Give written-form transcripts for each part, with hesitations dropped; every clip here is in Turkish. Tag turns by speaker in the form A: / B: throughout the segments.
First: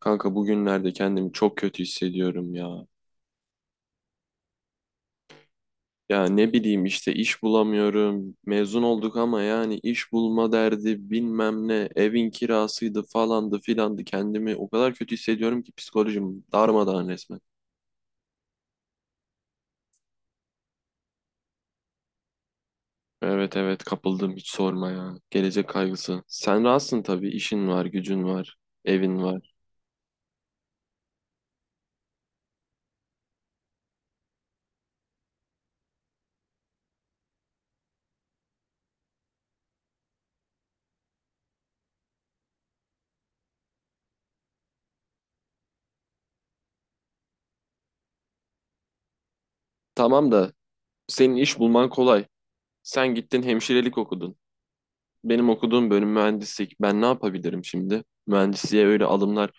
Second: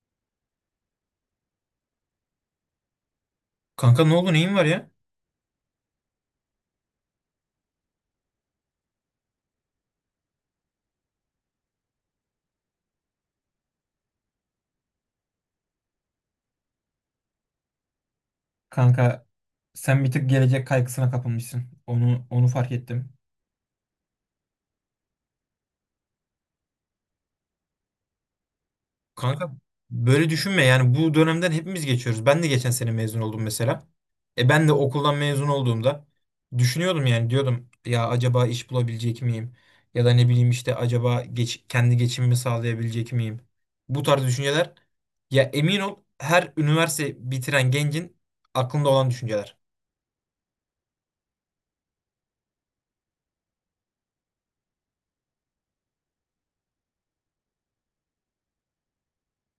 A: Kanka bugünlerde kendimi çok kötü hissediyorum ya.
B: Kanka ne oldu neyin var ya?
A: Ya ne bileyim işte iş bulamıyorum. Mezun olduk ama yani iş bulma derdi bilmem ne. Evin kirasıydı falandı filandı. Kendimi o kadar kötü hissediyorum ki psikolojim darmadağın resmen.
B: Kanka sen bir tık gelecek kaygısına kapılmışsın. Onu fark ettim.
A: Evet evet kapıldım hiç sorma ya. Gelecek kaygısı. Sen rahatsın tabii, işin var, gücün var, evin
B: Kanka
A: var.
B: böyle düşünme yani bu dönemden hepimiz geçiyoruz. Ben de geçen sene mezun oldum mesela. E ben de okuldan mezun olduğumda düşünüyordum yani diyordum ya acaba iş bulabilecek miyim? Ya da ne bileyim işte acaba kendi geçimimi sağlayabilecek miyim? Bu tarz düşünceler ya emin ol her üniversite bitiren gencin aklında olan düşünceler.
A: Tamam da senin iş bulman kolay. Sen gittin hemşirelik okudun. Benim okuduğum bölüm mühendislik. Ben ne yapabilirim şimdi? Mühendisliğe öyle alımlar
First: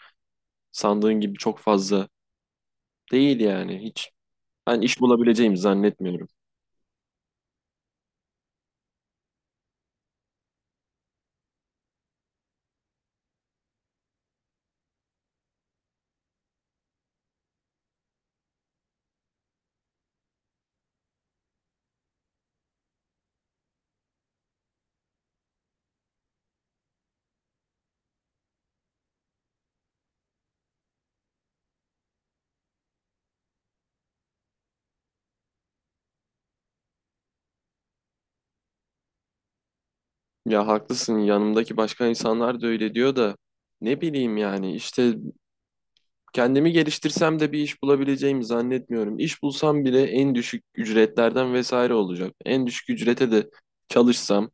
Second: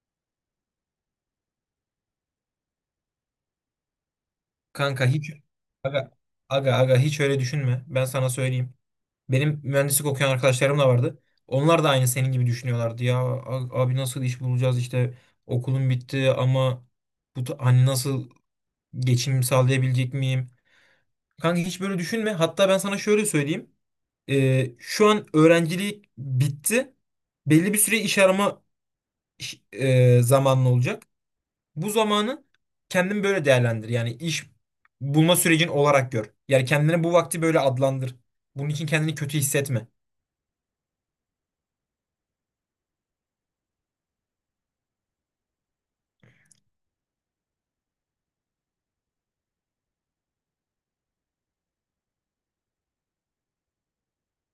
A: sandığın gibi çok fazla değil yani, hiç. Ben iş
B: Kanka hiç
A: bulabileceğimi
B: aga,
A: zannetmiyorum.
B: aga aga hiç öyle düşünme. Ben sana söyleyeyim. Benim mühendislik okuyan arkadaşlarım da vardı. Onlar da aynı senin gibi düşünüyorlardı. Ya abi nasıl iş bulacağız işte okulum bitti ama bu hani nasıl geçim sağlayabilecek miyim? Kanka hiç böyle düşünme. Hatta ben sana şöyle söyleyeyim. Şu an öğrencilik bitti. Belli bir süre iş arama zamanlı olacak. Bu zamanı kendin böyle değerlendir. Yani iş bulma sürecin olarak gör. Yani kendine bu vakti böyle adlandır. Bunun için kendini kötü hissetme.
A: Ya haklısın, yanımdaki başka insanlar da öyle diyor da ne bileyim yani işte, kendimi geliştirsem de bir iş bulabileceğimi zannetmiyorum. İş bulsam bile en düşük ücretlerden vesaire olacak. En düşük ücrete de çalışsam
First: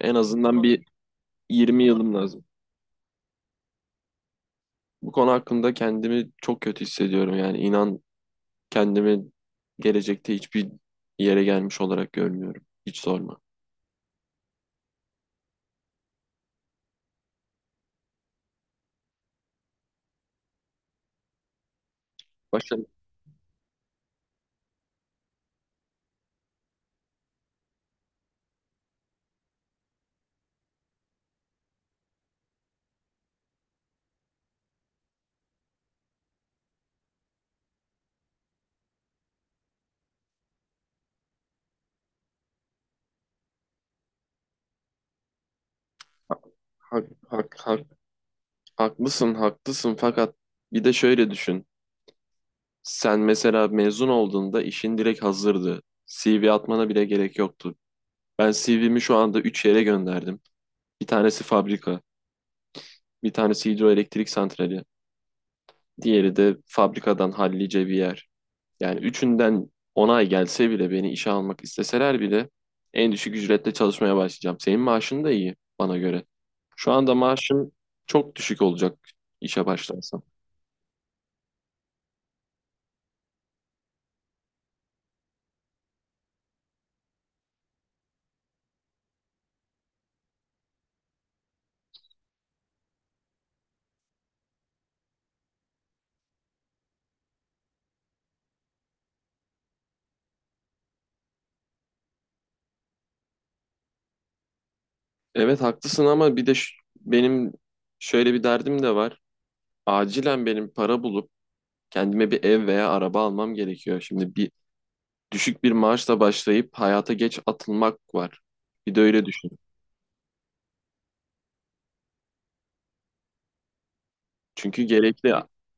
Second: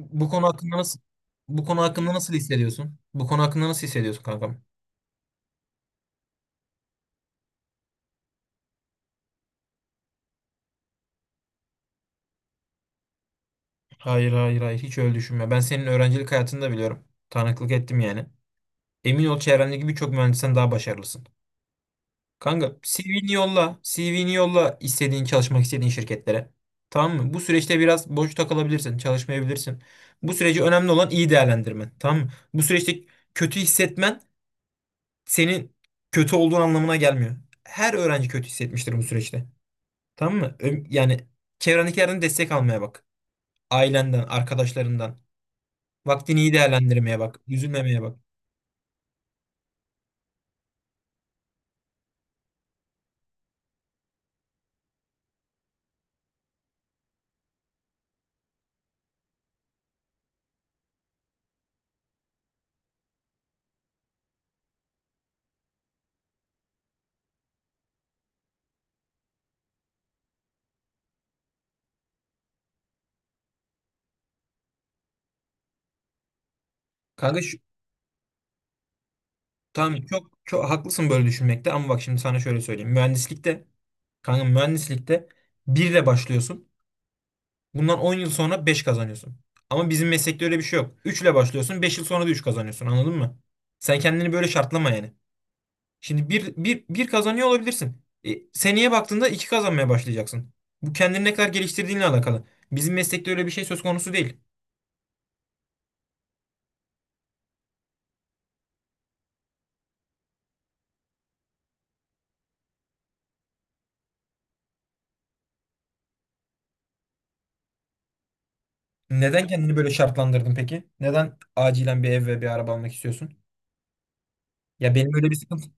A: en
B: konu
A: azından
B: hakkında
A: bir
B: nasıl Bu konu
A: 20 yılım
B: hakkında nasıl
A: lazım.
B: hissediyorsun? Bu konu hakkında nasıl hissediyorsun kankam?
A: Bu konu hakkında kendimi çok kötü hissediyorum yani, inan kendimi gelecekte hiçbir yere gelmiş olarak görmüyorum. Hiç sorma.
B: Hayır hayır hayır hiç öyle düşünme. Ben senin öğrencilik hayatını da biliyorum. Tanıklık ettim yani. Emin ol çevrendeki birçok mühendisten daha başarılısın.
A: Başka.
B: Kanka CV'ni yolla. CV'ni yolla istediğin çalışmak istediğin şirketlere. Tamam mı? Bu süreçte biraz boş takılabilirsin. Çalışmayabilirsin. Bu süreci önemli olan iyi değerlendirmen. Tamam mı? Bu süreçte kötü hissetmen senin kötü olduğun anlamına gelmiyor. Her öğrenci kötü hissetmiştir bu süreçte. Tamam mı? Yani çevrendekilerden destek almaya bak. Ailenden, arkadaşlarından. Vaktini iyi
A: Hak,
B: değerlendirmeye bak.
A: hak, hak,
B: Üzülmemeye bak.
A: Haklısın, haklısın. Fakat bir de şöyle düşün. Sen mesela mezun olduğunda işin direkt hazırdı. CV atmana bile gerek yoktu. Ben CV'mi şu anda 3 yere gönderdim. Bir tanesi fabrika, bir tanesi hidroelektrik santrali, diğeri de fabrikadan hallice bir yer. Yani üçünden onay gelse bile, beni işe almak isteseler bile en düşük ücretle çalışmaya başlayacağım. Senin maaşın da iyi bana göre. Şu anda
B: Kanka şu,
A: maaşın çok düşük olacak işe
B: tamam
A: başlarsam.
B: çok çok haklısın böyle düşünmekte ama bak şimdi sana şöyle söyleyeyim. Kanka mühendislikte 1 ile başlıyorsun. Bundan 10 yıl sonra 5 kazanıyorsun. Ama bizim meslekte öyle bir şey yok. 3 ile başlıyorsun, 5 yıl sonra da 3 kazanıyorsun. Anladın mı? Sen kendini böyle şartlama yani. Şimdi bir kazanıyor olabilirsin. Seneye baktığında 2 kazanmaya başlayacaksın. Bu kendini ne kadar geliştirdiğinle alakalı. Bizim meslekte öyle bir şey söz konusu değil.
A: Evet haklısın, ama bir de benim şöyle bir derdim de var. Acilen benim para bulup kendime bir ev veya araba almam gerekiyor. Şimdi bir düşük bir maaşla başlayıp hayata geç atılmak var. Bir de öyle
B: Neden
A: düşün.
B: kendini böyle şartlandırdın peki? Neden acilen bir ev ve bir araba almak istiyorsun?
A: Çünkü
B: Ya benim öyle
A: gerekli.
B: bir sıkıntı.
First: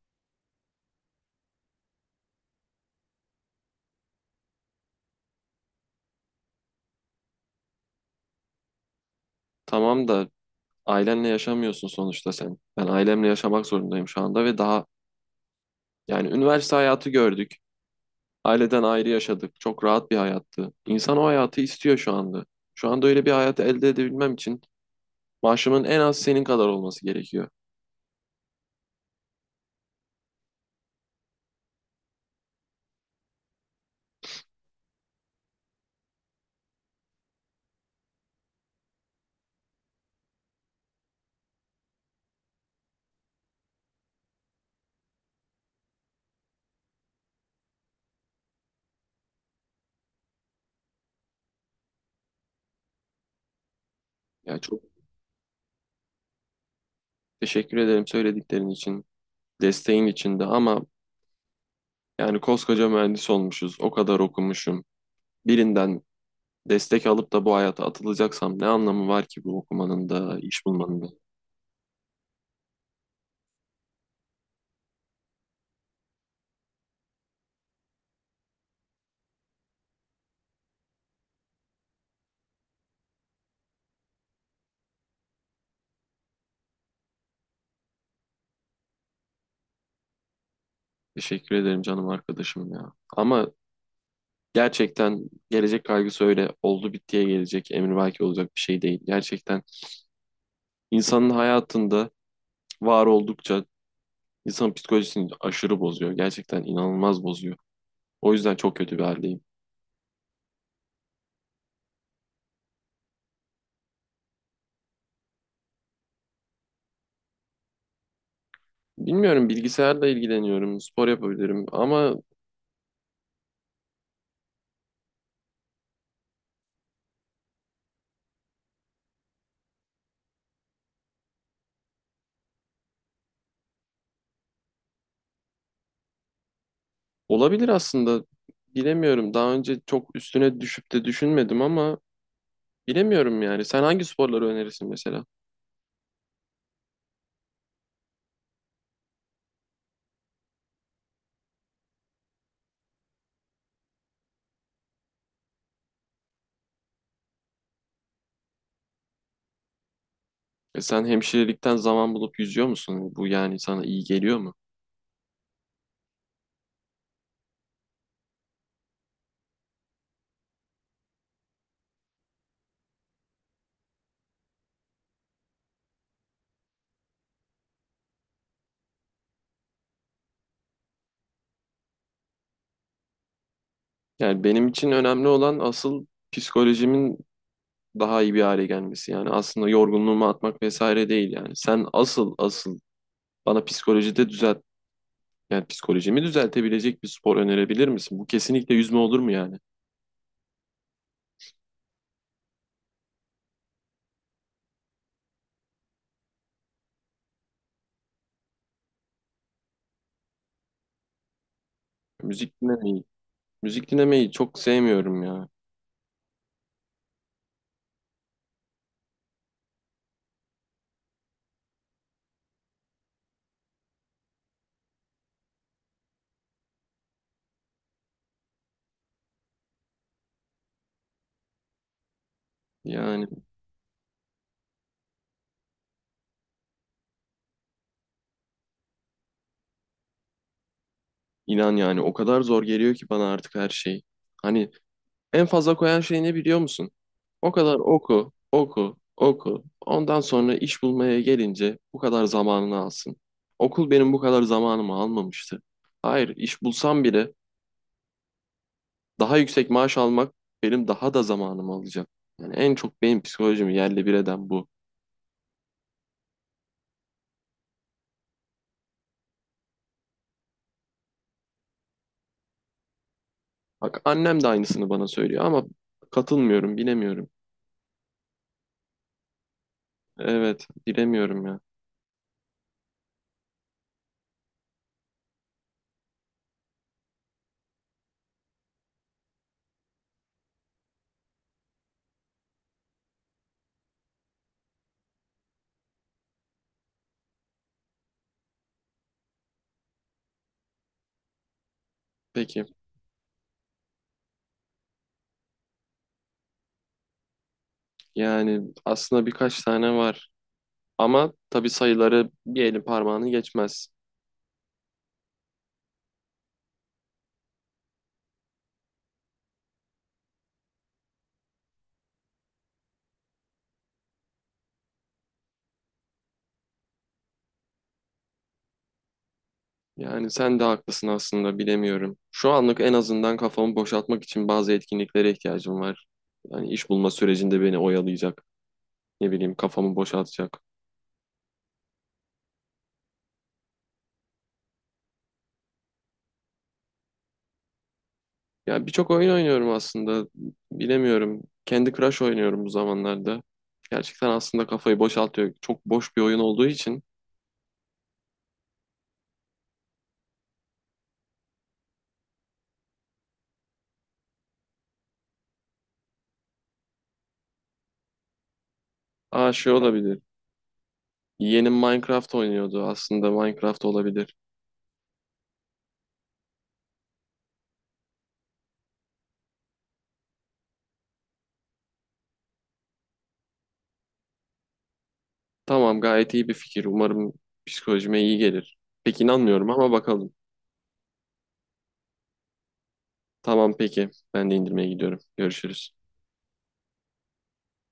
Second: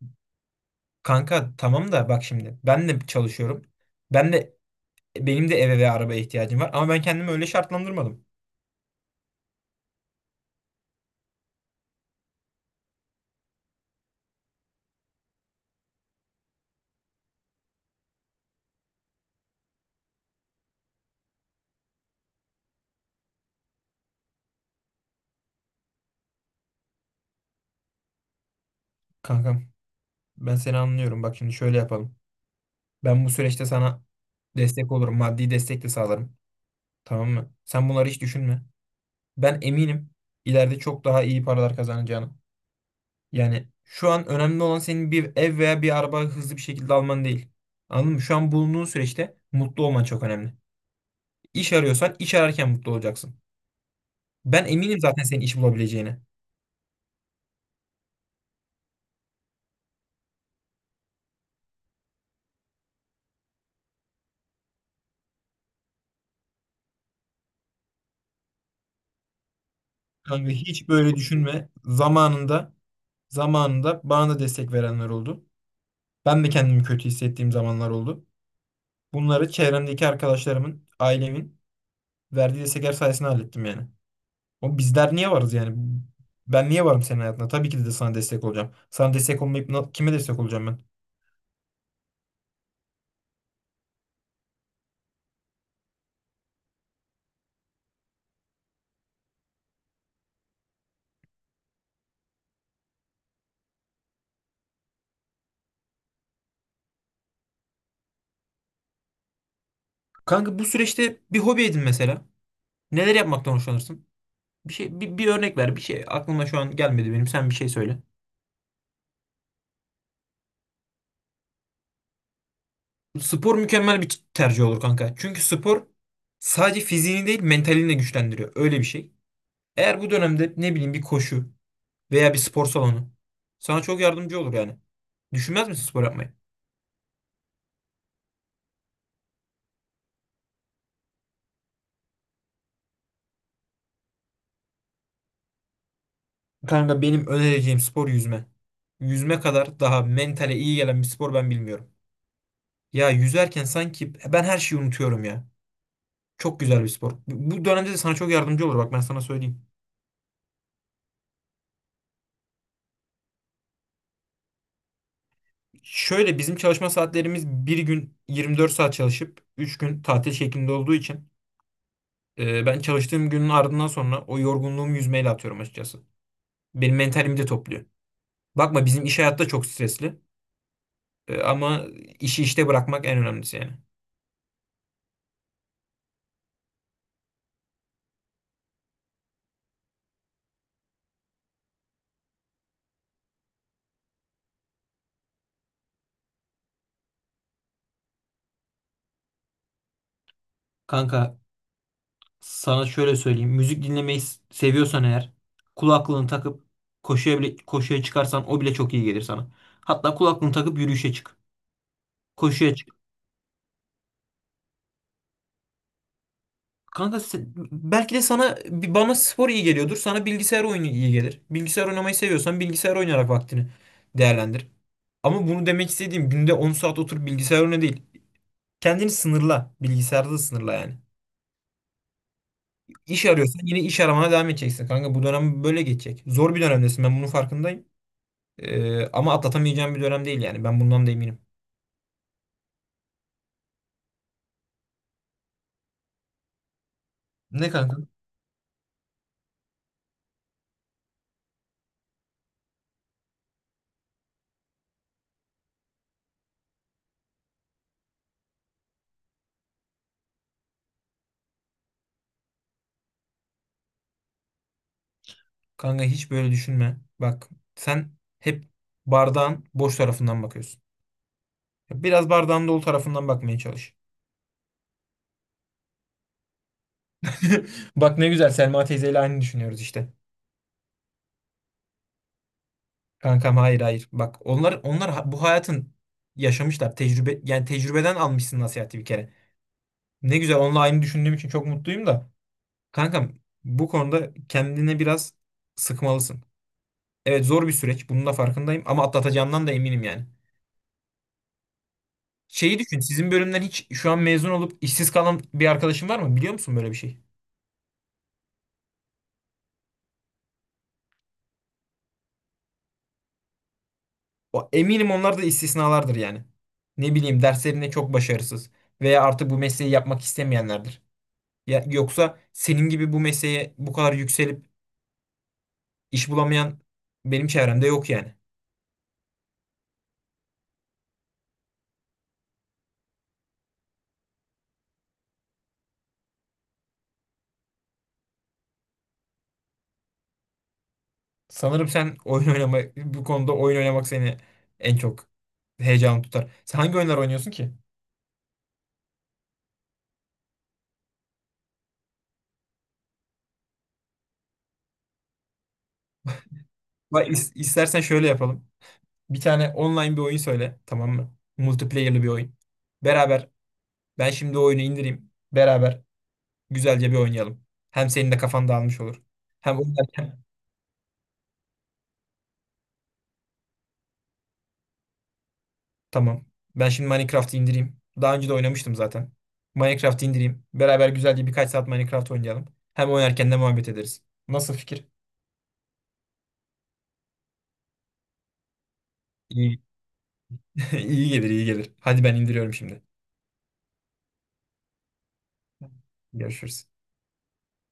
B: Kanka tamam da bak şimdi ben de çalışıyorum. Ben de Benim de eve ve arabaya ihtiyacım var. Ama ben kendimi öyle şartlandırmadım.
A: Tamam da ailenle yaşamıyorsun sonuçta sen. Ben ailemle yaşamak zorundayım şu anda ve daha, yani üniversite hayatı gördük. Aileden ayrı yaşadık. Çok rahat bir hayattı. İnsan o hayatı istiyor şu anda. Şu anda öyle bir hayat elde edebilmem için maaşımın en az senin kadar olması gerekiyor.
B: Kankam, ben seni anlıyorum. Bak şimdi şöyle yapalım. Ben bu süreçte sana destek olurum. Maddi destek de sağlarım. Tamam mı? Sen bunları hiç düşünme. Ben eminim ileride çok daha iyi paralar kazanacağını. Yani şu an önemli olan senin bir ev veya bir araba hızlı bir şekilde alman değil. Anladın mı? Şu an bulunduğun süreçte mutlu olman çok önemli. İş arıyorsan iş ararken mutlu olacaksın.
A: Ya
B: Ben
A: çok
B: eminim zaten senin iş bulabileceğine.
A: teşekkür ederim söylediklerin için, desteğin için de, ama yani koskoca mühendis olmuşuz, o kadar okumuşum. Birinden destek alıp da bu hayata atılacaksam ne anlamı var ki bu okumanın da,
B: Kanka
A: iş
B: hiç
A: bulmanın da?
B: böyle düşünme. Zamanında bana da destek verenler oldu. Ben de kendimi kötü hissettiğim zamanlar oldu. Bunları çevremdeki arkadaşlarımın, ailemin verdiği destekler sayesinde hallettim yani. O bizler niye varız yani? Ben niye varım senin hayatında? Tabii ki de sana destek olacağım. Sana destek olmayıp kime destek olacağım ben?
A: Teşekkür ederim canım arkadaşım ya. Ama gerçekten gelecek kaygısı öyle oldu bittiye gelecek, emrivaki olacak bir şey değil. Gerçekten insanın hayatında var oldukça insanın psikolojisini aşırı bozuyor. Gerçekten inanılmaz bozuyor. O yüzden çok kötü bir haldeyim.
B: Kanka bu süreçte bir hobi edin mesela. Neler yapmaktan hoşlanırsın? Bir şey bir örnek ver. Bir şey aklıma şu an gelmedi benim. Sen bir şey söyle.
A: Bilmiyorum, bilgisayarla ilgileniyorum, spor yapabilirim ama
B: Spor mükemmel bir tercih olur kanka. Çünkü spor sadece fiziğini değil mentalini de güçlendiriyor. Öyle bir şey. Eğer bu dönemde ne bileyim bir koşu veya bir spor salonu sana çok yardımcı olur yani. Düşünmez misin spor yapmayı?
A: olabilir aslında. Bilemiyorum. Daha önce çok üstüne düşüp de düşünmedim ama bilemiyorum yani. Sen hangi sporları önerirsin mesela?
B: Kanka benim önereceğim spor yüzme. Yüzme kadar daha mentale iyi gelen bir spor ben bilmiyorum. Ya yüzerken sanki ben her şeyi unutuyorum ya. Çok güzel bir spor. Bu dönemde de sana çok yardımcı olur bak ben sana söyleyeyim.
A: E sen hemşirelikten zaman bulup yüzüyor musun? Bu yani sana iyi geliyor mu?
B: Şöyle bizim çalışma saatlerimiz bir gün 24 saat çalışıp 3 gün tatil şeklinde olduğu için ben çalıştığım günün ardından sonra o yorgunluğumu yüzmeyle atıyorum açıkçası. Benim mentalimi de topluyor. Bakma bizim iş hayatta çok stresli. Ama işi bırakmak en önemlisi yani.
A: Yani benim için önemli olan asıl psikolojimin daha iyi bir hale gelmesi. Yani aslında yorgunluğumu atmak vesaire değil yani. Sen asıl asıl bana psikolojide düzelt, yani psikolojimi düzeltebilecek bir spor önerebilir misin? Bu kesinlikle yüzme olur mu yani?
B: Kanka sana şöyle söyleyeyim. Müzik dinlemeyi seviyorsan eğer kulaklığını takıp koşuya çıkarsan o bile çok iyi gelir sana. Hatta kulaklığını takıp yürüyüşe çık.
A: Müzik
B: Koşuya çık.
A: dinlemeyi, müzik dinlemeyi çok sevmiyorum ya.
B: Kanka belki de bana spor iyi geliyordur. Sana bilgisayar oyunu iyi gelir. Bilgisayar oynamayı seviyorsan bilgisayar oynayarak vaktini değerlendir. Ama bunu demek istediğim günde 10 saat otur bilgisayar oyna değil. Kendini sınırla. Bilgisayarda da sınırla yani.
A: Yani
B: İş arıyorsan yine iş aramana devam edeceksin kanka. Bu dönem böyle geçecek. Zor bir dönemdesin ben bunun farkındayım. Ama atlatamayacağım bir dönem değil yani. Ben bundan da eminim.
A: inan yani o kadar zor geliyor ki bana artık her şey. Hani en fazla koyan şey ne biliyor musun? O
B: Ne
A: kadar
B: kanka?
A: oku, oku, oku. Ondan sonra iş bulmaya gelince bu kadar zamanını alsın. Okul benim bu kadar zamanımı almamıştı. Hayır, iş bulsam bile daha yüksek maaş almak benim daha da zamanımı alacak. Yani en çok benim psikolojimi yerle bir eden bu.
B: Kanka hiç böyle düşünme. Bak sen hep bardağın boş tarafından bakıyorsun. Biraz bardağın dolu tarafından bakmaya çalış.
A: Bak annem de aynısını bana söylüyor ama katılmıyorum, bilemiyorum.
B: Bak ne güzel Selma teyzeyle aynı düşünüyoruz işte.
A: Evet, bilemiyorum ya.
B: Kankam hayır hayır. Bak bu hayatın yaşamışlar. Tecrübe yani tecrübeden almışsın nasihati bir kere. Ne güzel onunla aynı düşündüğüm için çok mutluyum da. Kankam bu konuda kendine biraz sıkmalısın. Evet zor bir süreç. Bunun da farkındayım ama atlatacağından da eminim yani.
A: Peki,
B: Şeyi düşün. Sizin bölümden hiç şu an mezun olup işsiz kalan bir arkadaşın var mı? Biliyor musun böyle bir şey?
A: yani aslında birkaç tane var ama tabii sayıları bir elin parmağını geçmez.
B: Eminim onlar da istisnalardır yani. Ne bileyim derslerinde çok başarısız veya artık bu mesleği yapmak istemeyenlerdir. Ya, yoksa senin gibi bu mesleğe bu kadar yükselip iş bulamayan benim çevremde yok yani.
A: Yani sen de haklısın aslında, bilemiyorum. Şu anlık en azından kafamı boşaltmak için bazı etkinliklere ihtiyacım var. Yani iş bulma sürecinde beni oyalayacak, ne bileyim kafamı boşaltacak.
B: Sanırım sen oyun oynama bu konuda oyun oynamak seni en çok heyecan tutar. Sen hangi oyunlar oynuyorsun ki?
A: Ya birçok oyun oynuyorum aslında, bilemiyorum. Candy Crush oynuyorum bu zamanlarda. Gerçekten aslında kafayı boşaltıyor. Çok boş bir oyun olduğu için.
B: Bak, istersen şöyle yapalım. Bir tane online bir oyun söyle, tamam mı? Multiplayer'lı bir oyun. Beraber ben şimdi o oyunu indireyim. Beraber güzelce bir oynayalım. Hem senin de kafan dağılmış olur.
A: Aa, şey
B: Hem
A: olabilir.
B: oynarken.
A: Yeğenim Minecraft oynuyordu. Aslında Minecraft olabilir.
B: Tamam. Ben şimdi Minecraft'ı indireyim. Daha önce de oynamıştım zaten. Minecraft'ı indireyim. Beraber güzelce birkaç saat Minecraft oynayalım. Hem oynarken de muhabbet ederiz. Nasıl fikir?
A: Tamam, gayet iyi bir fikir. Umarım psikolojime iyi gelir. Pek inanmıyorum
B: İyi.
A: ama bakalım.
B: iyi gelir, iyi gelir. Hadi ben indiriyorum şimdi.
A: Tamam peki. Ben de indirmeye gidiyorum. Görüşürüz.
B: Görüşürüz.